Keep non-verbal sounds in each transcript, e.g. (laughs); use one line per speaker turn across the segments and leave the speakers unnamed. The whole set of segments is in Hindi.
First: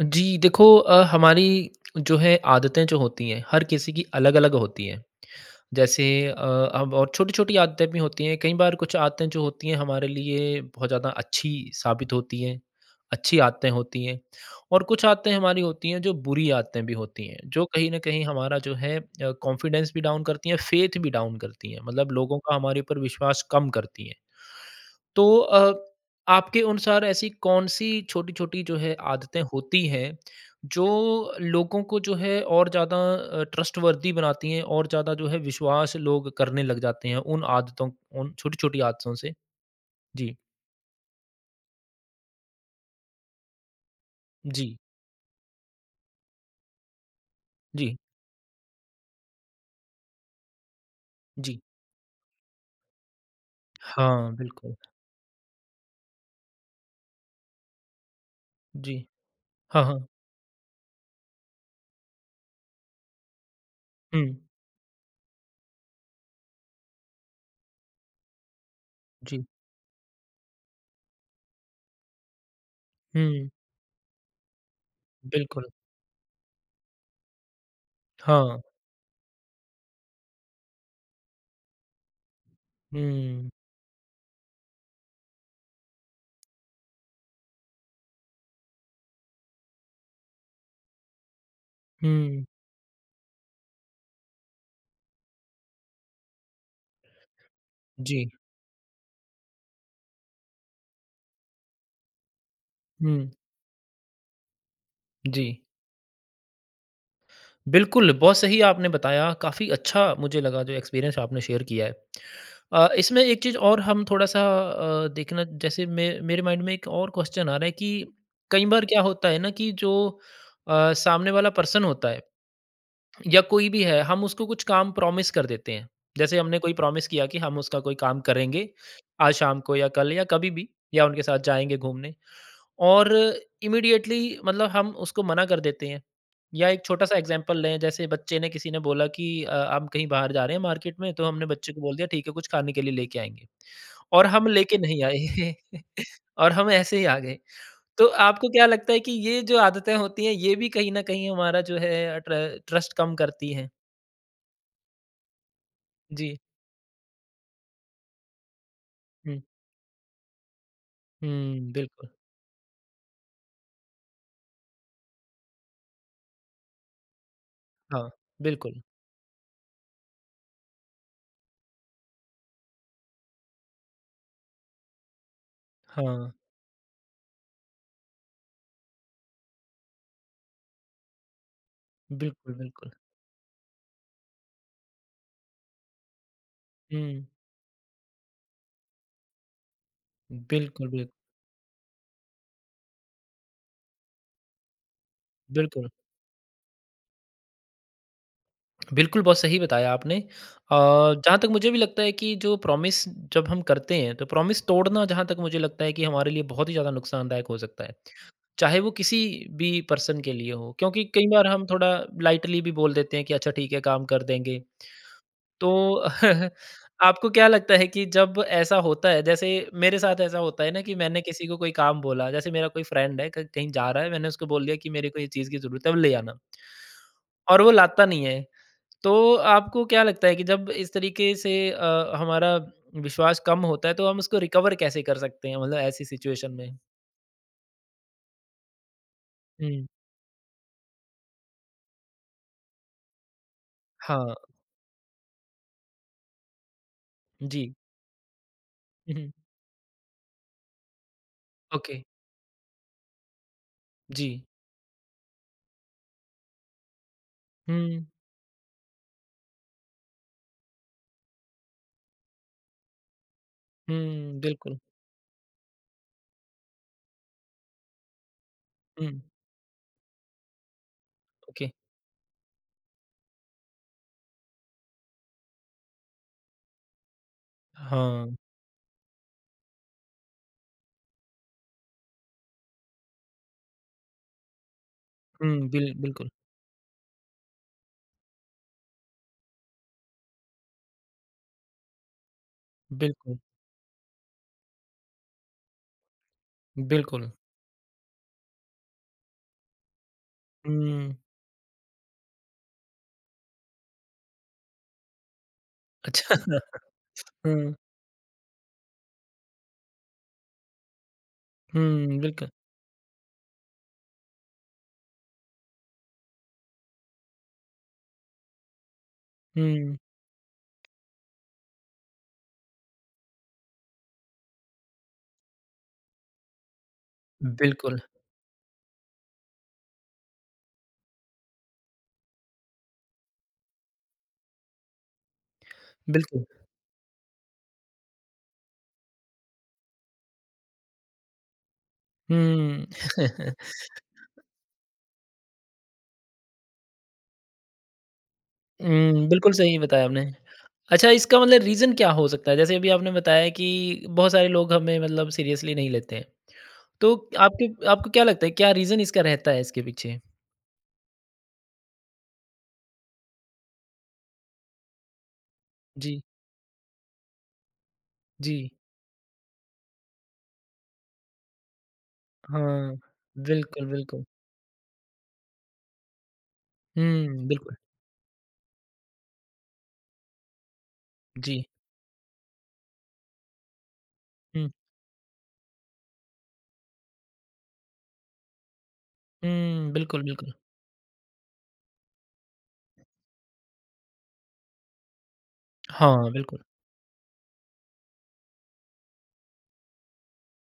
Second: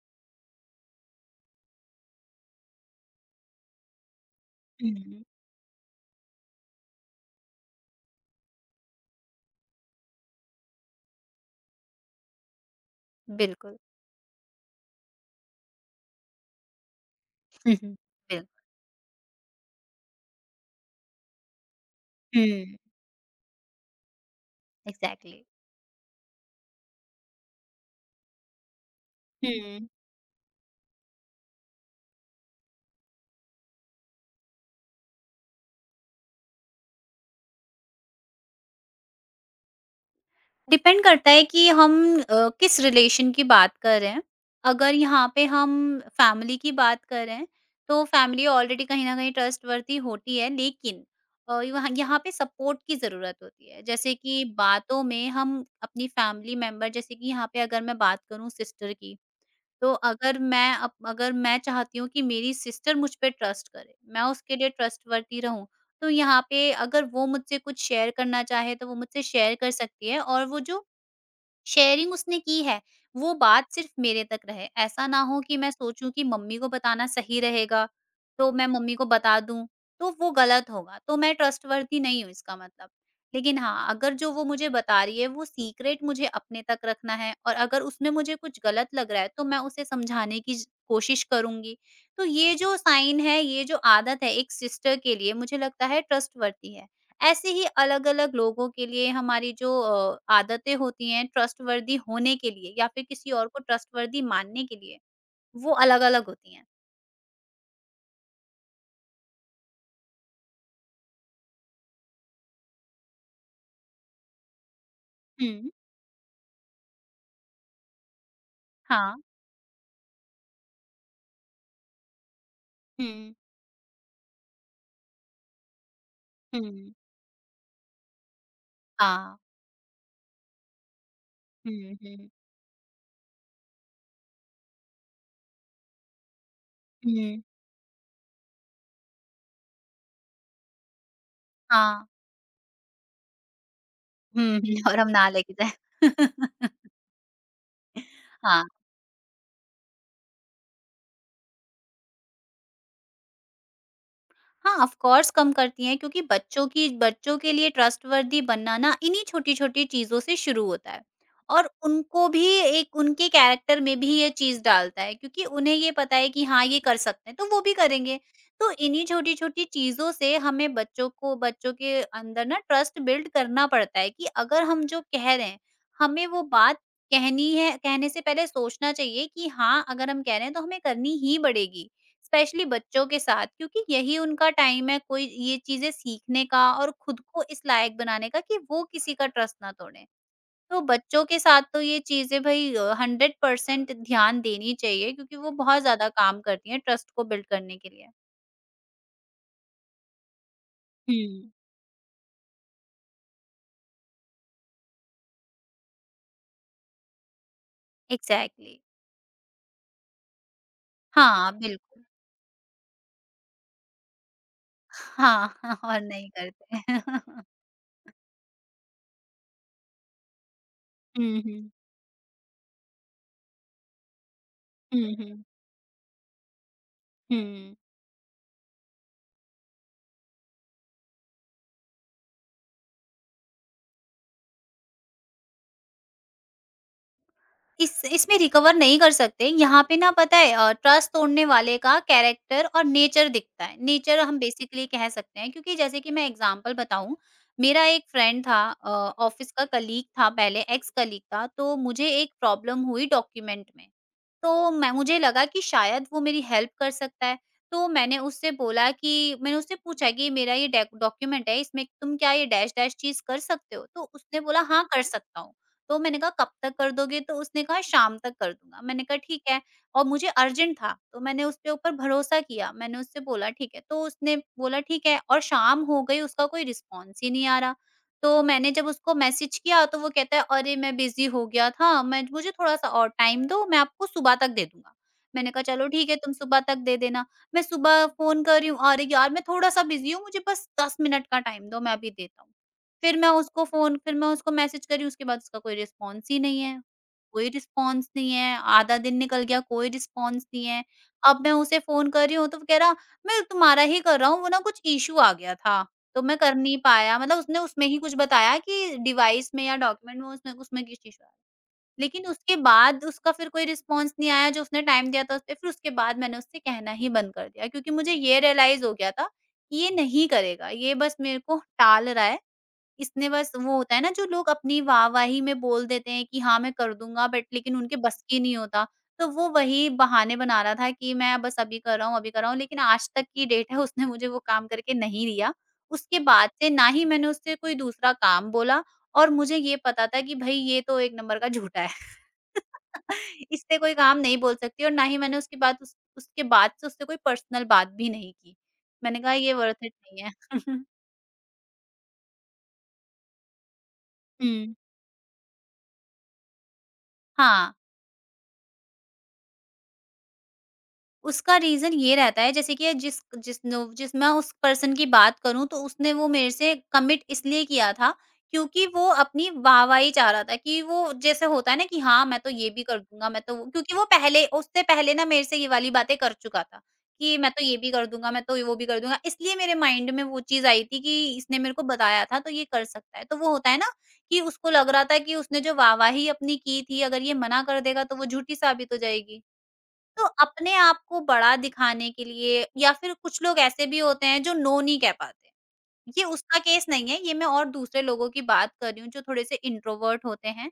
जी, देखो हमारी जो है आदतें जो होती हैं, हर किसी की अलग-अलग होती हैं।
हुँ,
जैसे अब और छोटी-छोटी आदतें भी होती हैं, कई बार कुछ आदतें जो होती हैं हमारे लिए बहुत ज़्यादा अच्छी साबित होती हैं, अच्छी आदतें
बिल्कुल।
होती हैं और कुछ आदतें हमारी होती हैं जो बुरी आदतें भी होती हैं, जो
हुँ,
कहीं
हुँ।
न कहीं
बिल
हमारा जो है कॉन्फिडेंस भी डाउन करती हैं, फ़ेथ भी डाउन करती हैं, मतलब लोगों का
हुँ।
हमारे ऊपर विश्वास कम करती हैं। तो
एग्ज़ैक्टली।
अ, आपके अनुसार ऐसी कौन-सी छोटी-छोटी जो है आदतें होती
हुँ।
हैं, जो लोगों को जो है और ज़्यादा ट्रस्टवर्दी बनाती हैं और ज़्यादा जो है विश्वास लोग करने लग जाते हैं उन आदतों उन छोटी-छोटी आदतों से? जी,
डिपेंड करता है कि हम किस रिलेशन की बात कर रहे हैं।
जी,
अगर यहाँ पे हम फैमिली की बात कर रहे हैं,
जी,
तो फैमिली ऑलरेडी कहीं न कहीं ट्रस्टवर्थी होती है लेकिन
जी।
यहाँ यहाँ पे सपोर्ट की ज़रूरत होती है। जैसे
हाँ,
कि
बिल्कुल।
बातों में हम अपनी फैमिली मेंबर जैसे कि यहाँ पे अगर मैं बात करूँ सिस्टर
जी।
की,
हाँ,
तो
हाँ।
अगर मैं चाहती हूँ कि मेरी सिस्टर मुझ पे ट्रस्ट करे, मैं
हुँ।
उसके लिए ट्रस्टवर्थी रहूँ, तो यहाँ पे अगर वो मुझसे कुछ शेयर करना चाहे, तो वो मुझसे
जी।
शेयर कर सकती है और वो जो शेयरिंग उसने की है, वो
हुँ,
बात सिर्फ़ मेरे तक रहे। ऐसा ना हो कि
बिल्कुल।
मैं सोचूँ कि मम्मी को बताना सही रहेगा, तो
हाँ।
मैं मम्मी को बता दूँ, तो वो गलत होगा। तो मैं ट्रस्टवर्थी नहीं हूँ इसका मतलब।
हुँ,
लेकिन हाँ, अगर जो वो मुझे बता रही है, वो सीक्रेट मुझे अपने तक रखना है और अगर उसमें मुझे कुछ गलत लग रहा है, तो मैं उसे समझाने की ज कोशिश करूँगी। तो
हुँ।
ये जो साइन है, ये जो आदत है एक सिस्टर के लिए, मुझे लगता है ट्रस्टवर्थी है। ऐसे ही
जी।
अलग-अलग लोगों के लिए हमारी जो आदतें होती हैं ट्रस्टवर्दी होने के लिए या फिर
हुँ,
किसी और को ट्रस्टवर्दी मानने के लिए,
जी।
वो अलग-अलग होती हैं।
बिल्कुल, बहुत सही आपने बताया, काफ़ी अच्छा मुझे लगा जो एक्सपीरियंस आपने शेयर किया है। इसमें एक चीज़ और हम थोड़ा-सा देखना
हुँ।
जैसे मे मेरे माइंड में एक और क्वेश्चन आ रहा है कि कई बार क्या
हाँ।
होता है ना कि जो सामने वाला पर्सन होता है
हुँ,
या कोई भी है, हम उसको कुछ काम प्रॉमिस कर देते हैं। जैसे हमने कोई
हुँ।
प्रॉमिस किया कि हम उसका कोई काम करेंगे, आज
हाँ।
शाम को या कल या कभी भी या उनके साथ जाएँगे
हुँ,
घूमने।
हुँ,
और इमीडिएटली मतलब हम उसको मना कर देते हैं। या एक छोटा-सा
हुँ।
एग्ज़ाम्पल लें, जैसे बच्चे ने किसी ने बोला कि हम कहीं बाहर जा रहे हैं मार्केट में, तो हमने बच्चे को बोल
हाँ।
दिया, "ठीक है, कुछ खाने के लिए लेके आएँगे।" और हम
हुँ, हुँ
लेके
और
नहीं
हम ना लेके
आए
जाएँ।
(laughs) और
(laughs)
हम ऐसे ही आ गए। तो आपको क्या
हाँ।
लगता है कि ये जो आदतें होती हैं, ये भी कहीं न कहीं हमारा जो है ट्रस्ट कम करती हैं?
हाँ, ऑफ कोर्स कम करती हैं क्योंकि
जी।
बच्चों के लिए ट्रस्टवर्दी बनना ना इन्हीं
हुँ।
छोटी-छोटी चीज़ों से शुरू होता है। और
हुँ, बिल्कुल।
उनको भी एक उनके कैरेक्टर में भी ये चीज़ डालता है क्योंकि उन्हें ये पता है कि हाँ, ये कर सकते हैं, तो वो भी
हाँ,
करेंगे। तो
बिल्कुल।
इन्हीं छोटी-छोटी चीज़ों से हमें बच्चों के अंदर ना ट्रस्ट बिल्ड करना पड़ता है कि अगर हम जो कह रहे हैं, हमें
हाँ,
वो बात कहनी है, कहने से पहले सोचना चाहिए कि हाँ, अगर हम कह रहे हैं तो हमें करनी ही पड़ेगी।
बिल्कुल,
स्पेशली
बिल्कुल।
बच्चों के साथ क्योंकि यही उनका टाइम है कोई ये चीज़ें सीखने का और खुद
हुँ,
को इस लायक बनाने का कि वो किसी का ट्रस्ट ना तोड़ें। तो
बिल्कुल, बिल्क
बच्चों के साथ तो ये चीज़ें भई 100% ध्यान देनी चाहिए क्योंकि वो बहुत
बिल्कुल।
ज़्यादा काम करती हैं ट्रस्ट को बिल्ड करने के लिए।
बिल्कुल, बहुत सही बताया आपने। जहाँ तक
हुँ।
मुझे भी लगता है कि जो प्रॉमिस जब हम करते हैं, तो प्रॉमिस तोड़ना जहाँ तक मुझे लगता है कि हमारे लिए बहुत ही ज़्यादा नुकसानदायक हो सकता है।
एग्ज़ैक्टली।
चाहे वो किसी भी पर्सन के लिए हो, क्योंकि कई बार
हाँ,
हम थोड़ा
बिल्कुल।
लाइटली भी बोल देते हैं कि अच्छा ठीक है, काम कर देंगे।
हाँ,
तो
(laughs) और नहीं
(laughs)
करते।
आपको क्या
(laughs)
लगता है कि जब ऐसा होता है, जैसे मेरे साथ ऐसा होता है ना कि मैंने
हुँ,
किसी को
हुँ।
कोई काम बोला, जैसे मेरा कोई फ्रेंड है क कहीं जा रहा है, मैंने उसको बोल दिया कि मेरे
हुँ,
को ये
हुँ।
चीज़ की ज़रूरत है, अब ले आना। और वो
हुँ।
लाता नहीं है, तो आपको क्या लगता है कि जब इस तरीके से हमारा विश्वास कम होता है तो हम उसको रिकवर कैसे कर सकते हैं मतलब ऐसी सिचुएशन में?
इस इसमें रिकवर नहीं कर सकते। यहाँ
हुँ,
पे ना पता है ट्रस्ट तोड़ने वाले का कैरेक्टर और नेचर दिखता है। नेचर
हाँ,
हम बेसिकली कह सकते हैं क्योंकि जैसे कि मैं एग्ज़ाम्पल बताऊँ,
जी।
मेरा एक फ्रेंड था,
हुँ, हुँ,
ऑफ़िस का कलीग था पहले, एक्स कलीग था, तो
ओके,
मुझे एक प्रॉब्लम हुई डॉक्यूमेंट में।
जी।
तो मैं मुझे लगा कि शायद वो मेरी हेल्प कर सकता है, तो
हुँ,
मैंने उससे पूछा कि मेरा ये डेक डॉक्यूमेंट है, इसमें तुम क्या ये डैश-डैश चीज़ कर सकते हो? तो
हुँ,
उसने बोला
बिल्कुल।
हाँ, कर सकता हूँ। तो मैंने कहा कब तक कर दोगे? तो उसने कहा शाम तक कर दूँगा। मैंने
हुँ,
कहा ठीक है और मुझे अर्जेंट था, तो मैंने
ओके,
उसके ऊपर भरोसा किया। मैंने उससे बोला ठीक है, तो उसने बोला ठीक है और शाम हो गई, उसका कोई रिस्पॉन्स ही नहीं आ रहा।
हाँ।
तो मैंने जब उसको मैसेज किया तो वो कहता है, अरे मैं बिज़ी हो गया था, मैं मुझे थोड़ा-सा और टाइम दो, मैं आपको सुबह तक दे दूँगा। मैंने कहा
हुँ,
चलो ठीक है
बिल्कुल,
तुम सुबह तक दे देना। मैं सुबह फ़ोन कर रही हूँ, अरे यार मैं थोड़ा-सा बिज़ी हूँ, मुझे बस 10 मिनट का टाइम दो, मैं अभी देता हूँ।
बिल्कुल,
फिर मैं उसको मैसेज करी, उसके बाद उसका कोई रिस्पॉन्स ही नहीं है।
बिल्कुल।
कोई रिस्पॉन्स नहीं है, आधा दिन निकल गया, कोई रिस्पॉन्स नहीं है।
हुँ,
अब मैं उसे फ़ोन कर रही हूँ, तो वो कह रहा, "मैं तुम्हारा ही कर रहा हूँ, वो ना कुछ इश्यू आ गया था, तो
अच्छा।
मैं कर नहीं
(laughs)
पाया।" मतलब उसने
हुँ,
उसमें ही कुछ बताया कि डिवाइस में या डॉक्यूमेंट में उसमें उसमें कुछ इश्यू आया।
हुँ,
लेकिन
बिल्कुल।
उसके बाद उसका फिर कोई रिस्पॉन्स नहीं आया, जो उसने टाइम दिया था उस पे, फिर उसके बाद मैंने उससे कहना ही बंद कर दिया क्योंकि मुझे ये रियलाइज़ हो गया था कि ये
हुँ,
नहीं करेगा, ये बस मेरे को टाल रहा है। इसने बस, वो होता है ना, जो लोग अपनी वाहवाही में बोल देते हैं कि हाँ मैं कर दूँगा, बट लेकिन उनके
बिल्कुल,
बस की नहीं होता। तो वो वही बहाने बना रहा था कि मैं बस अभी कर रहा हूँ, अभी कर रहा हूँ लेकिन आज तक की डेट है उसने मुझे वो काम करके नहीं दिया। उसके
बिल्कुल।
बाद से ना ही मैंने उससे कोई दूसरा काम बोला और मुझे ये पता था कि भई ये तो एक नंबर का झूठा है।
हुँ। हुँ,
(laughs) इससे
(laughs)
कोई काम नहीं बोल सकती और ना ही मैंने उसकी बात उस उसके बाद से उससे कोई पर्सनल बात भी नहीं की। मैंने कहा
बिल्कुल
ये वर्थ
सही
इट
बताया आपने।
नहीं है। (laughs)
अच्छा, इसका मतलब रीज़न क्या हो सकता है? जैसे अभी आपने बताया कि बहुत सारे लोग
हुँ।
हमें मतलब सीरियसली नहीं लेते हैं। तो आपके
हाँ।
आपको क्या लगता है क्या रीज़न इसका रहता है इसके पीछे?
उसका रीज़न ये रहता है, जैसे कि जिस जिस नो जिस मैं उस पर्सन की बात करूँ तो उसने
जी,
वो मेरे से कमिट इसलिए किया था
जी।
क्योंकि वो अपनी वाहवाही चाह रहा था कि वो, जैसे होता है ना कि हाँ, मैं तो ये भी
हाँ,
कर दूँगा, मैं तो वो,
बिल्कुल,
क्योंकि वो
बिल्कुल।
पहले उससे पहले ना मेरे से ये वाली बातें कर चुका था कि
हुँ,
मैं तो
बिल्कुल।
ये भी कर दूँगा, मैं तो वो भी कर दूँगा। इसलिए मेरे माइंड में वो चीज़ आई थी कि इसने
जी।
मेरे को बताया था तो ये कर सकता है। तो वो होता है ना कि
हुँ,
उसको लग रहा था कि उसने जो वाहवाही अपनी की थी, अगर ये मना कर देगा तो वो झूठी साबित हो जाएगी।
हुँ, बिल्कुल,
तो
बिल्कुल।
अपने आप को बड़ा दिखाने के लिए, या फिर कुछ लोग ऐसे भी होते हैं जो नो नहीं कह पाते। ये
हाँ,
उसका
बिल्कुल।
केस नहीं है, ये मैं और दूसरे लोगों की बात कर रही हूँ जो थोड़े से इंट्रोवर्ट होते हैं।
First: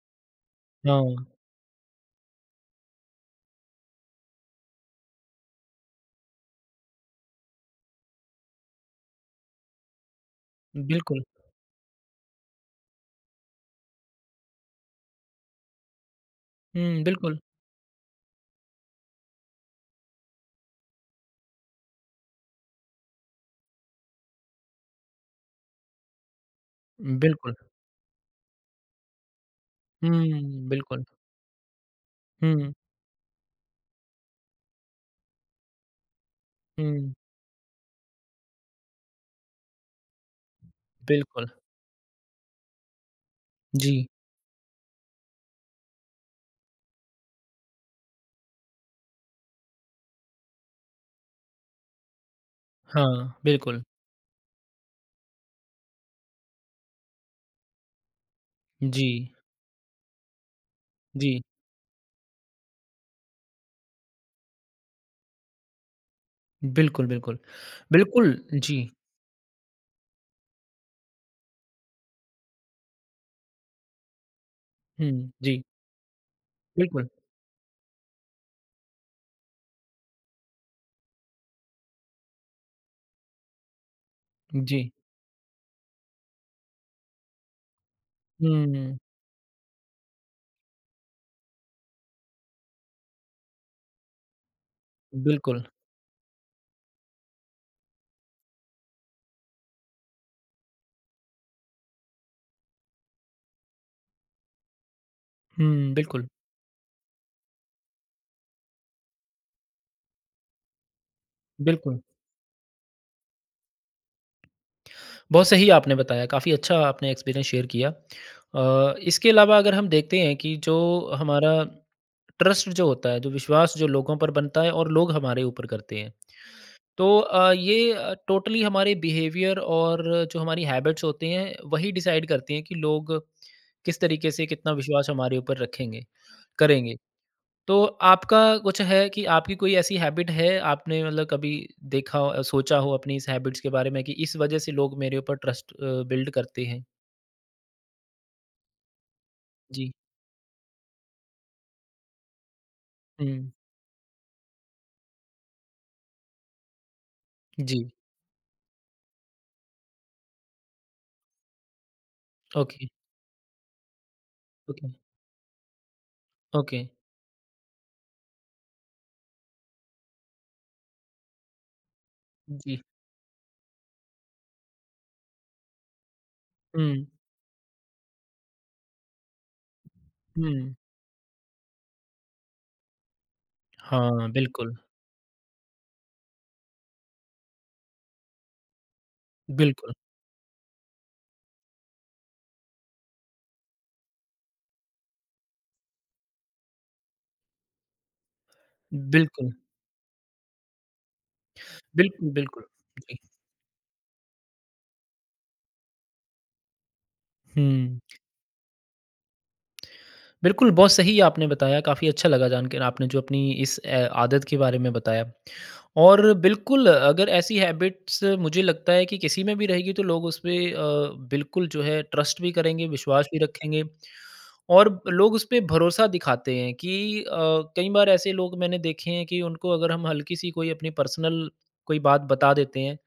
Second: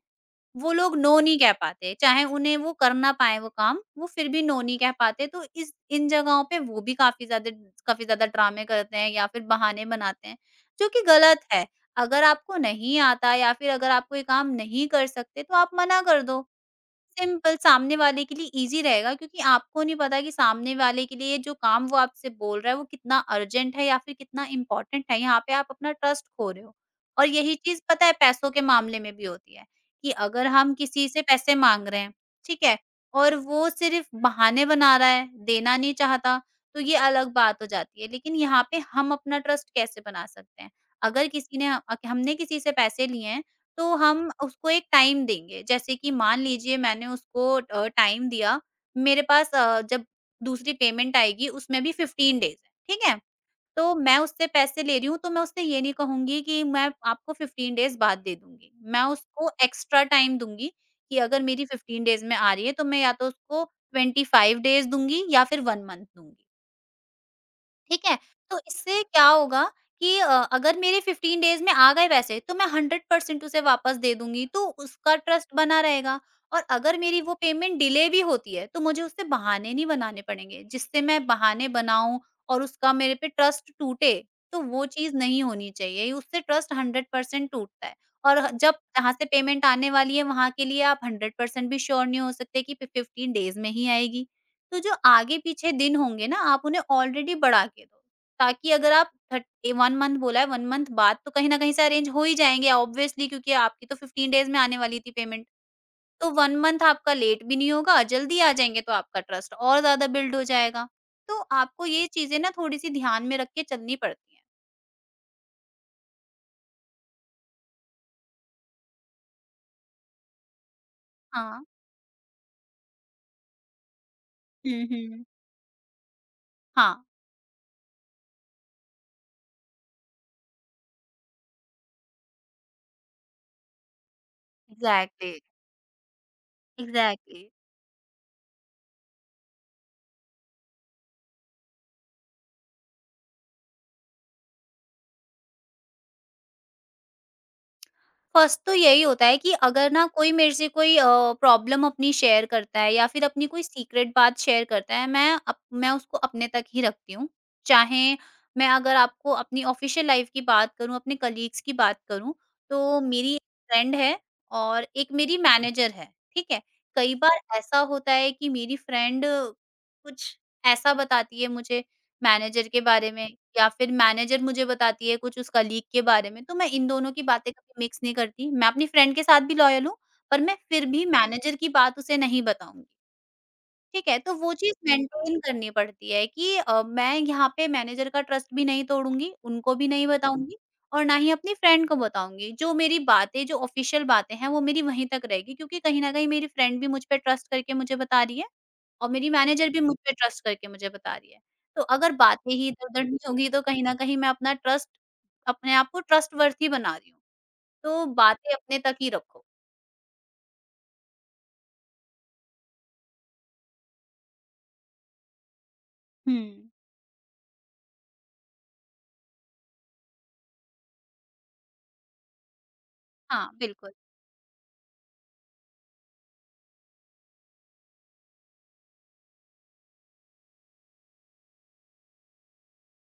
वो लोग
हाँ,
नो नहीं कह पाते, चाहे उन्हें वो कर ना पाएँ वो काम, वो फिर भी नो नहीं कह पाते। तो इस इन जगहों पे वो भी काफ़ी ज़्यादा ड्रामे करते हैं या फिर बहाने बनाते हैं, जो कि
बिल्कुल।
गलत है। अगर आपको नहीं आता या फिर अगर आप कोई काम नहीं कर सकते तो आप मना कर दो।
हुँ, बिल्कुल।
सिंपल, सामने वाले के लिए ईज़ी रहेगा क्योंकि आपको नहीं पता कि सामने वाले के लिए जो काम वो आपसे बोल रहा है वो कितना अर्जेंट है या फिर कितना इम्पोर्टेंट है, यहाँ पे आप अपना ट्रस्ट खो रहे हो। और
बिल्कुल।
यही चीज़ पता है पैसों के मामले में भी होती है, कि अगर
हुँ,
हम
बिल्कुल।
किसी से पैसे माँग रहे हैं, ठीक
हुँ,
है? और वो सिर्फ़ बहाने बना रहा है, देना नहीं चाहता, तो ये
हुँ,
अलग बात हो जाती है। लेकिन यहाँ पे हम अपना ट्रस्ट कैसे बना सकते हैं? अगर
बिल्कुल।
किसी ने अ, हमने किसी से पैसे लिए हैं
जी,
तो हम उसको एक टाइम देंगे। जैसे कि मान लीजिए मैंने उसको टाइम दिया, मेरे पास जब दूसरी पेमेंट आएगी उसमें भी 15 डेज़ है, ठीक है?
हाँ, बिल्कुल।
तो मैं उससे पैसे ले रही हूँ, तो मैं उससे ये नहीं कहूँगी कि मैं आपको 15 डेज़ बाद दे दूँगी। मैं
जी,
उसको एक्स्ट्रा टाइम दूँगी कि
जी।
अगर मेरी 15 डेज़ में आ रही है, तो मैं या तो उसको 25 डेज़ दूँगी या फिर 1 मंथ दूँगी।
बिल्कुल, बिल्कुल।
ठीक है?
बिल्कुल,
तो
जी।
इससे क्या होगा कि अगर मेरे 15 डेज़ में आ गए पैसे तो मैं 100% उसे वापस दे दूँगी, तो उसका
हुँ,
ट्रस्ट
जी।
बना रहेगा। और अगर
बिल्कुल,
मेरी वो पेमेंट डिले भी होती है, तो मुझे उससे बहाने नहीं बनाने पड़ेंगे, जिससे मैं बहाने बनाऊँ और उसका मेरे पे ट्रस्ट टूटे। तो
जी।
वो चीज़ नहीं होनी चाहिए, उससे ट्रस्ट 100% टूटता है। और ह जब
हुँ,
जहाँ से पेमेंट आने वाली है, वहाँ के लिए आप 100% भी श्योर नहीं हो सकते कि फि 15 डेज़ में ही आएगी। तो जो
बिल्कुल।
आगे-पीछे दिन होंगे ना, आप उन्हें ऑलरेडी बढ़ा के दो, ताकि अगर आप थर्ट ए 1 मंथ बोला है, 1 मंथ बाद तो कहीं न कहीं से अरेंज हो ही जाएँगे ऑब्वियसली, क्योंकि आपकी तो 15 डेज़ में आने वाली थी पेमेंट।
हुँ, बिल्कुल,
तो 1 मंथ आपका लेट भी नहीं होगा, जल्दी आ जाएँगे तो आपका ट्रस्ट और ज़्यादा बिल्ड हो जाएगा। तो आपको
बिल्कुल।
ये चीज़ें ना थोड़ी-सी ध्यान में रख के चलनी पड़ती हैं।
बहुत सही आपने बताया, काफ़ी अच्छा आपने एक्सपीरियंस शेयर किया। इसके अलावा अगर हम देखते हैं कि जो हमारा
हाँ।
ट्रस्ट जो होता है, जो विश्वास जो लोगों पर बनता है
हुँ,
और लोग
हुँ।
हमारे ऊपर करते हैं,
हाँ।
तो टोटली हमारे बिहेवियर और जो हमारी हैबिट्स होती हैं, वही डिसाइड करती हैं कि लोग किस तरीके से कितना विश्वास
एग्ज़ैक्टली,
हमारे ऊपर रखेंगे, करेंगे।
एग्ज़ैक्टली।
तो आपका कुछ है कि आपकी कोई ऐसी हैबिट है आपने मतलब कभी देखा हो सोचा हो अपनी इस हैबिट्स के बारे में कि इस वजह से लोग मेरे ऊपर ट्रस्ट बिल्ड करते हैं?
फर्स्ट तो यही होता है कि अगर
जी।
ना कोई मेरे से कोई प्रॉब्लम अपनी शेयर करता है या फिर अपनी
हुँ,
कोई सीक्रेट बात शेयर करता है, मैं उसको अपने तक ही रखती हूँ।
जी।
चाहे मैं, अगर आपको अपनी ऑफिशियल लाइफ की बात करूँ, अपने कलीग्स की बात करूँ,
ओके,
तो मेरी फ्रेंड है और
ओके,
एक मेरी मैनेजर है, ठीक है।
ओके।
कई बार ऐसा होता है कि मेरी फ्रेंड कुछ ऐसा बताती है मुझे मैनेजर
जी।
के बारे में या फिर मैनेजर मुझे बताती है कुछ उस कलीग के बारे में, तो मैं इन
हुँ,
दोनों की बातें कभी मिक्स नहीं करती। मैं अपनी फ्रेंड के साथ भी लॉयल हूँ, पर मैं
हुँ।
फिर भी मैनेजर की बात उसे नहीं बताऊँगी, ठीक है?
हाँ,
तो वो
बिल्कुल,
चीज़ मेंटेन करनी पड़ती है कि मैं यहाँ पे मैनेजर का ट्रस्ट भी नहीं तोड़ूँगी, उनको भी
बिल्कुल,
नहीं बताऊँगी और ना ही अपनी फ्रेंड को बताऊँगी। जो मेरी बातें, जो ऑफ़िशियल बातें हैं, वो मेरी वहीं तक रहेगी, क्योंकि कहीं न कहीं मेरी फ्रेंड भी मुझ पे ट्रस्ट करके मुझे बता रही है और मेरी
बिल्कुल,
मैनेजर भी मुझ पे ट्रस्ट करके मुझे बता रही है। तो अगर
बिल्कुल,
बातें
बिल्कुल।
ही इधर-उधर
जी।
नहीं होंगी, तो कहीं न कहीं मैं अपना ट्रस्ट, अपने आप को ट्रस्टवर्थी बना रही हूँ।
हुँ।
तो बातें अपने तक ही रखो।
बिल्कुल, बहुत सही आपने बताया, काफ़ी अच्छा लगा जानकर आपने जो अपनी इस आदत के बारे में बताया। और
हुँ।
बिल्कुल अगर ऐसी हैबिट्स मुझे लगता है कि किसी में भी रहेगी तो लोग उसपे बिल्कुल जो है ट्रस्ट भी करेंगे, विश्वास भी
हाँ,
रखेंगे
बिल्कुल।
और लोग उसपे भरोसा दिखाते हैं कि कई बार ऐसे लोग मैंने देखे हैं कि उनको अगर हम हल्की-सी कोई अपनी पर्सनल कोई बात बता देते हैं,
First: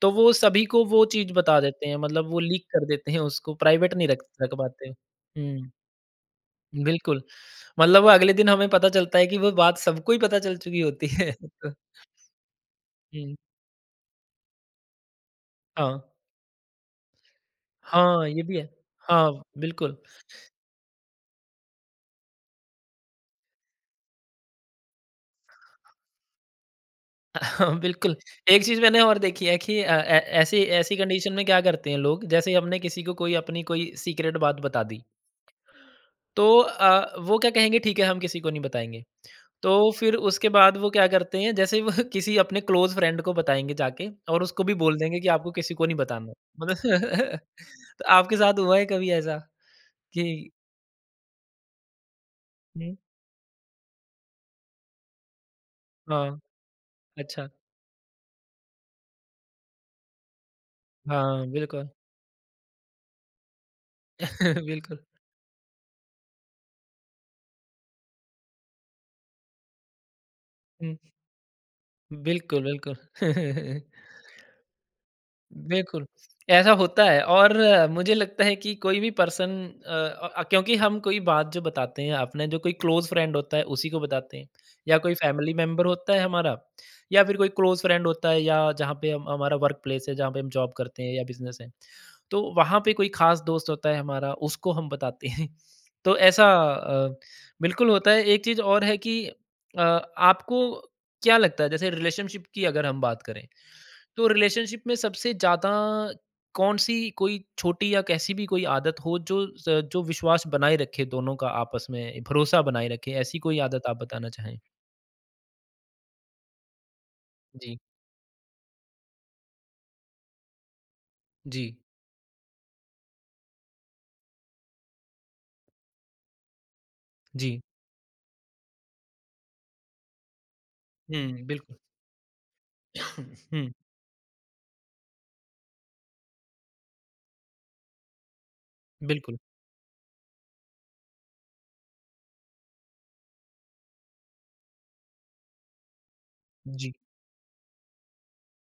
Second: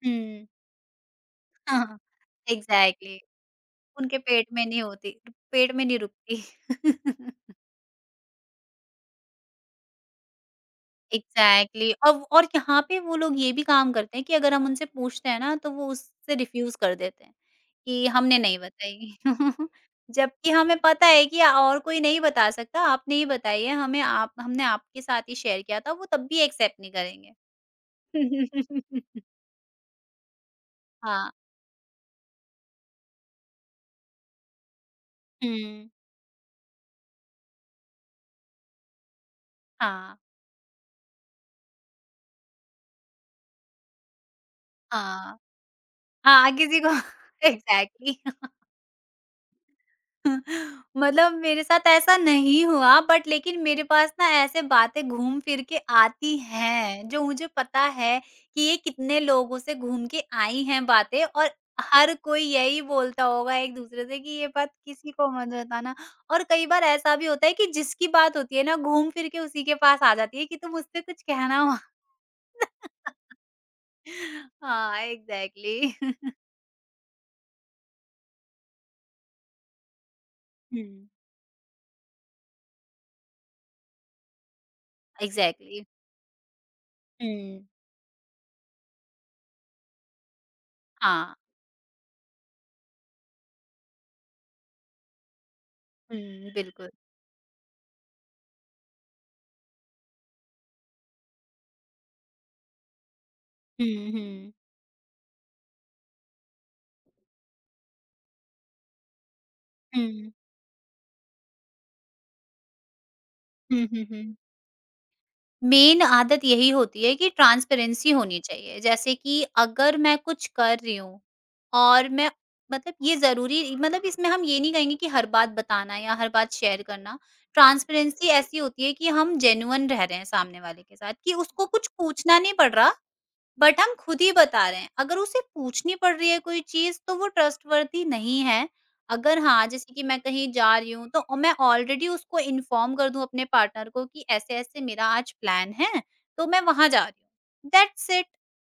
तो वो
हुँ।
सभी
(laughs)
को वो चीज़ बता
हाँ,
देते हैं,
हाँ।
मतलब वो लीक कर देते हैं
एग्ज़ैक्टली।
उसको प्राइवेट नहीं
उनके
रख
पेट
रख
में नहीं
पाते।
होती,
हुँ।
पेट में नहीं रुकती।
बिल्कुल,
(laughs)
मतलब वो अगले दिन हमें पता चलता है कि वो बात सबको ही पता चल चुकी होती है। (laughs) तो
एग्ज़ैक्टली। अब और यहाँ पे वो
हुँ,
लोग ये भी काम करते हैं कि अगर हम उनसे पूछते हैं ना, तो वो
हाँ।
उससे रिफ्यूज़ कर देते हैं, कि
हाँ,
हमने
ये भी
नहीं
है।
बताई।
हाँ,
(laughs)
बिल्कुल।
जबकि हमें पता है कि और कोई नहीं बता सकता, आपने ही बताई है हमें, आप, हमने आपके साथ ही शेयर किया था, वो तब भी एक्सेप्ट नहीं करेंगे।
(laughs) हाँ बिल्कुल, एक चीज़ मैंने और
(laughs)
देखी है कि अ, ऐ ऐसी ऐसी कंडीशन
हाँ।
में क्या करते हैं लोग, जैसे हमने किसी को कोई अपनी कोई सीक्रेट बात बता दी,
हुँ।
तो वो क्या कहेंगे, "ठीक है, हम किसी को नहीं बताएँगे।" तो फिर
हाँ।
उसके बाद वो क्या करते हैं, जैसे वो (laughs) किसी अपने क्लोज़ फ्रेंड को बताएँगे जाके और उसको भी बोल देंगे कि
हाँ।
आपको किसी को नहीं बताना।
हाँ। हाँ,
मतलब
किसी को (laughs)
(laughs) तो
एग्ज़ैक्टली।
आपके साथ हुआ है कभी ऐसा? कि
(laughs) मतलब मेरे साथ ऐसा नहीं
हुँ,
हुआ, बट लेकिन मेरे पास ना ऐसे बातें घूम फिर के आती
हाँ,
हैं, जो मुझे
अच्छा,
पता है कि ये कितने लोगों से घूम के आई हैं बातें।
हाँ,
और
बिल्कुल,
हर कोई यही बोलता होगा एक-दूसरे से कि ये
(laughs)
बात
बिल्कुल,
किसी को मत बताना। और कई बार ऐसा भी होता है कि जिसकी बात होती है ना, घूम फिर के उसी के पास आ जाती है कि तुम
हुँ,
उससे कुछ कहना मत।
बिल्कुल, बिल्कुल। (laughs)
(laughs) हाँ, एग्ज़ैक्टली।
बिल्कुल, ऐसा होता है और मुझे लगता है कि कोई भी पर्सन अ क्योंकि
हुँ।
हम कोई बात जो बताते हैं अपने जो कोई क्लोज़ फ्रेंड होता है उसी को बताते हैं, या कोई फैमिली
एग्ज़ैक्टली।
मेंबर होता है हमारा, या फिर कोई
हुँ।
क्लोज़ फ्रेंड होता है या जहाँ पे हम हमारा वर्क प्लेस है, जहाँ पे हम जॉब करते
(laughs)
हैं या
हाँ।
बिज़नेस है। तो वहाँ पे कोई ख़ास दोस्त होता है हमारा, उसको हम बताते हैं। (laughs) तो ऐसा
हुँ, बिल्कुल।
अ, बिल्कुल होता है। एक चीज़ और है कि अ, आपको क्या लगता है जैसे रिलेशनशिप की अगर हम बात करें
हुँ,
तो
हुँ,
रिलेशनशिप में सबसे ज़्यादा कौन-सी कोई छोटी या कैसी भी कोई आदत हो जो
हुँ।
विश्वास बनाए रखे दोनों का आपस में, भरोसा बनाए रखे, ऐसी कोई
हुँ,
आदत आप
हुँ,
बताना
हुँ।
चाहें?
मेन आदत यही होती है कि
जी।
ट्रांसपेरेंसी होनी चाहिए। जैसे कि अगर मैं कुछ कर रही हूँ
जी,
और मैं, मतलब, ये ज़रूरी, मतलब इसमें हम ये नहीं कहेंगे कि हर बात बताना या हर बात शेयर करना।
जी।
ट्रांसपेरेंसी ऐसी होती है कि हम जेन्युइन रह रहे हैं सामने वाले के साथ कि
हुँ,
उसको
बिल्कुल।
कुछ पूछना नहीं पड़ रहा,
(coughs) हुँ,
बट हम खुद ही बता रहे हैं। अगर उसे पूछनी पड़ रही है कोई चीज़, तो वो ट्रस्टवर्थी नहीं है।
बिल्कुल।
अगर हाँ, जैसे कि मैं कहीं जा रही हूँ, तो मैं ऑलरेडी उसको इन्फॉर्म कर दूँ अपने पार्टनर को कि ऐसे-ऐसे मेरा आज प्लान है, तो मैं वहाँ
जी,
जा रही हूँ। That's it.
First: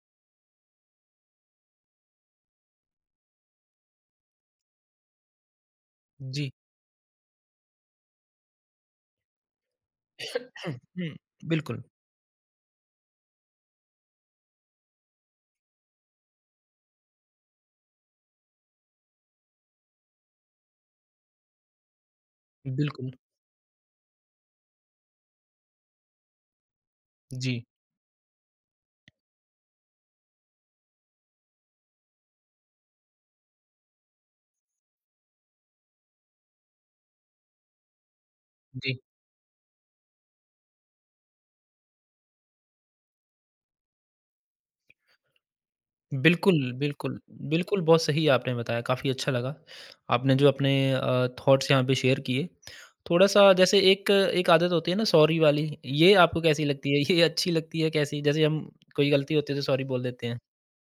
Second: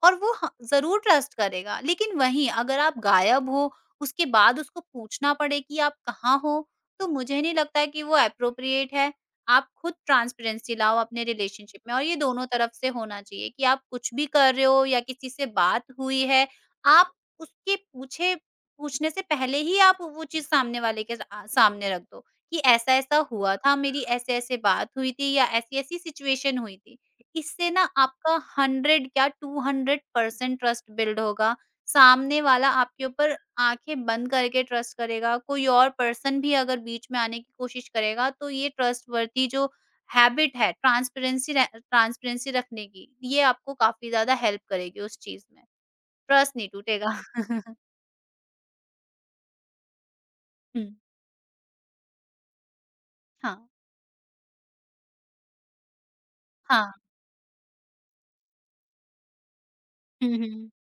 और वो ह ज़रूर ट्रस्ट करेगा। लेकिन वहीं अगर आप गायब हो, उसके बाद उसको पूछना पड़े कि आप कहाँ
जी।
हो? तो मुझे नहीं लगता है कि वो एप्रोप्रिएट है। आप खुद
(coughs)
ट्रांसपेरेंसी लाओ
हुँ,
अपने रिलेशनशिप
बिल्कुल,
में, और ये दोनों तरफ से होना चाहिए कि आप कुछ भी कर रहे हो या किसी से बात हुई है, आप उसके पूछे पूछने से पहले ही आप वो चीज़ सामने वाले के सामने रख दो कि
बिल्कुल।
ऐसा-ऐसा हुआ था, मेरी ऐसे-ऐसे बात हुई थी या ऐसी-ऐसी सिचुएशन हुई थी।
जी,
इससे ना आपका 100 क्या 200% ट्रस्ट बिल्ड होगा, सामने वाला आपके ऊपर आँखें बंद करके ट्रस्ट करेगा। कोई और पर्सन भी अगर बीच में आने की कोशिश करेगा, तो ये
जी।
ट्रस्टवर्थी जो हैबिट है ट्रांसपेरेंसी रे ट्रांसपेरेंसी रखने की, ये आपको काफ़ी ज़्यादा हेल्प करेगी उस चीज़ में। ट्रस्ट नहीं
बिल्कुल, बिल्कुल।
टूटेगा। (laughs)
बिल्कुल, बहुत सही आपने बताया, काफ़ी अच्छा लगा। आपने जो अपने
हुँ,
थॉट्स यहाँ पे शेयर किए। थोड़ा-सा
हाँ,
जैसे एक एक आदत होती है ना सॉरी वाली, ये आपको कैसी
हाँ।
लगती है? ये अच्छी लगती है कैसी? जैसे हम कोई गलती होती है तो सॉरी बोल देते
हुँ,
हैं।
हुँ,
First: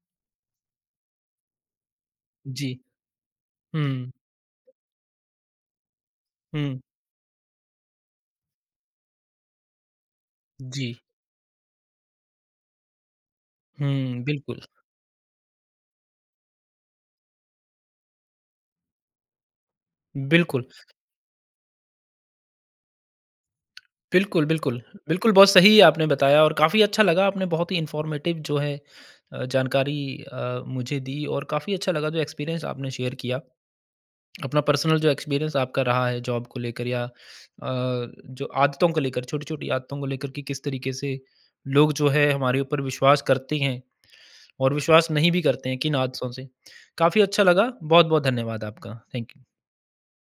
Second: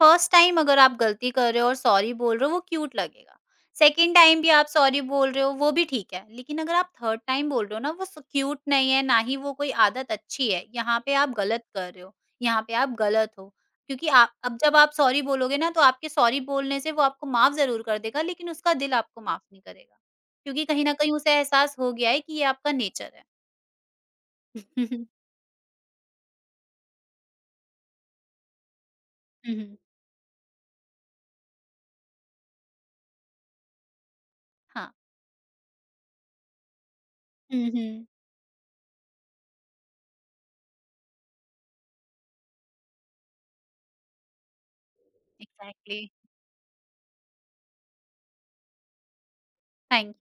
फर्स्ट टाइम अगर आप गलती कर रहे हो और सॉरी बोल रहे हो, वो
जी।
क्यूट लगेगा।
हुँ,
सेकंड टाइम भी आप सॉरी बोल रहे हो, वो भी ठीक है। लेकिन अगर
हुँ,
आप थर्ड टाइम बोल रहे हो ना, वो स क्यूट नहीं है, ना ही वो कोई आदत अच्छी है।
जी।
यहाँ पे आप गलत कर रहे हो, यहाँ पे आप गलत हो। क्योंकि
हुँ,
आप, अब
बिल्कुल।
जब आप सॉरी बोलोगे ना, तो आपके सॉरी बोलने से वो आपको माफ़ ज़रूर कर देगा, लेकिन उसका दिल आपको माफ़ नहीं करेगा। क्योंकि
बिल्कुल,
कहीं न कहीं उसे एहसास हो गया है कि ये आपका नेचर है।
बिल्कुल, बिल्कुल।
(laughs)
बिल्कुल, बहुत सही आपने बताया और काफ़ी अच्छा लगा, आपने बहुत ही इन्फॉर्मेटिव जो है
हुँ, हुँ।
जानकारी मुझे दी और काफ़ी अच्छा लगा जो एक्सपीरियंस आपने शेयर किया। अपना
हाँ।
पर्सनल जो एक्सपीरियंस आपका रहा है जॉब को लेकर या
हुँ, हुँ।
जो आदतों को लेकर छोटी-छोटी आदतों को लेकर कि किस तरीके से लोग जो है हमारे ऊपर विश्वास करते हैं और विश्वास नहीं भी करते हैं किन
एग्ज़ैक्टली।
आदतों से। काफ़ी अच्छा लगा, बहुत-बहुत धन्यवाद आपका। Thank you.
Thank you.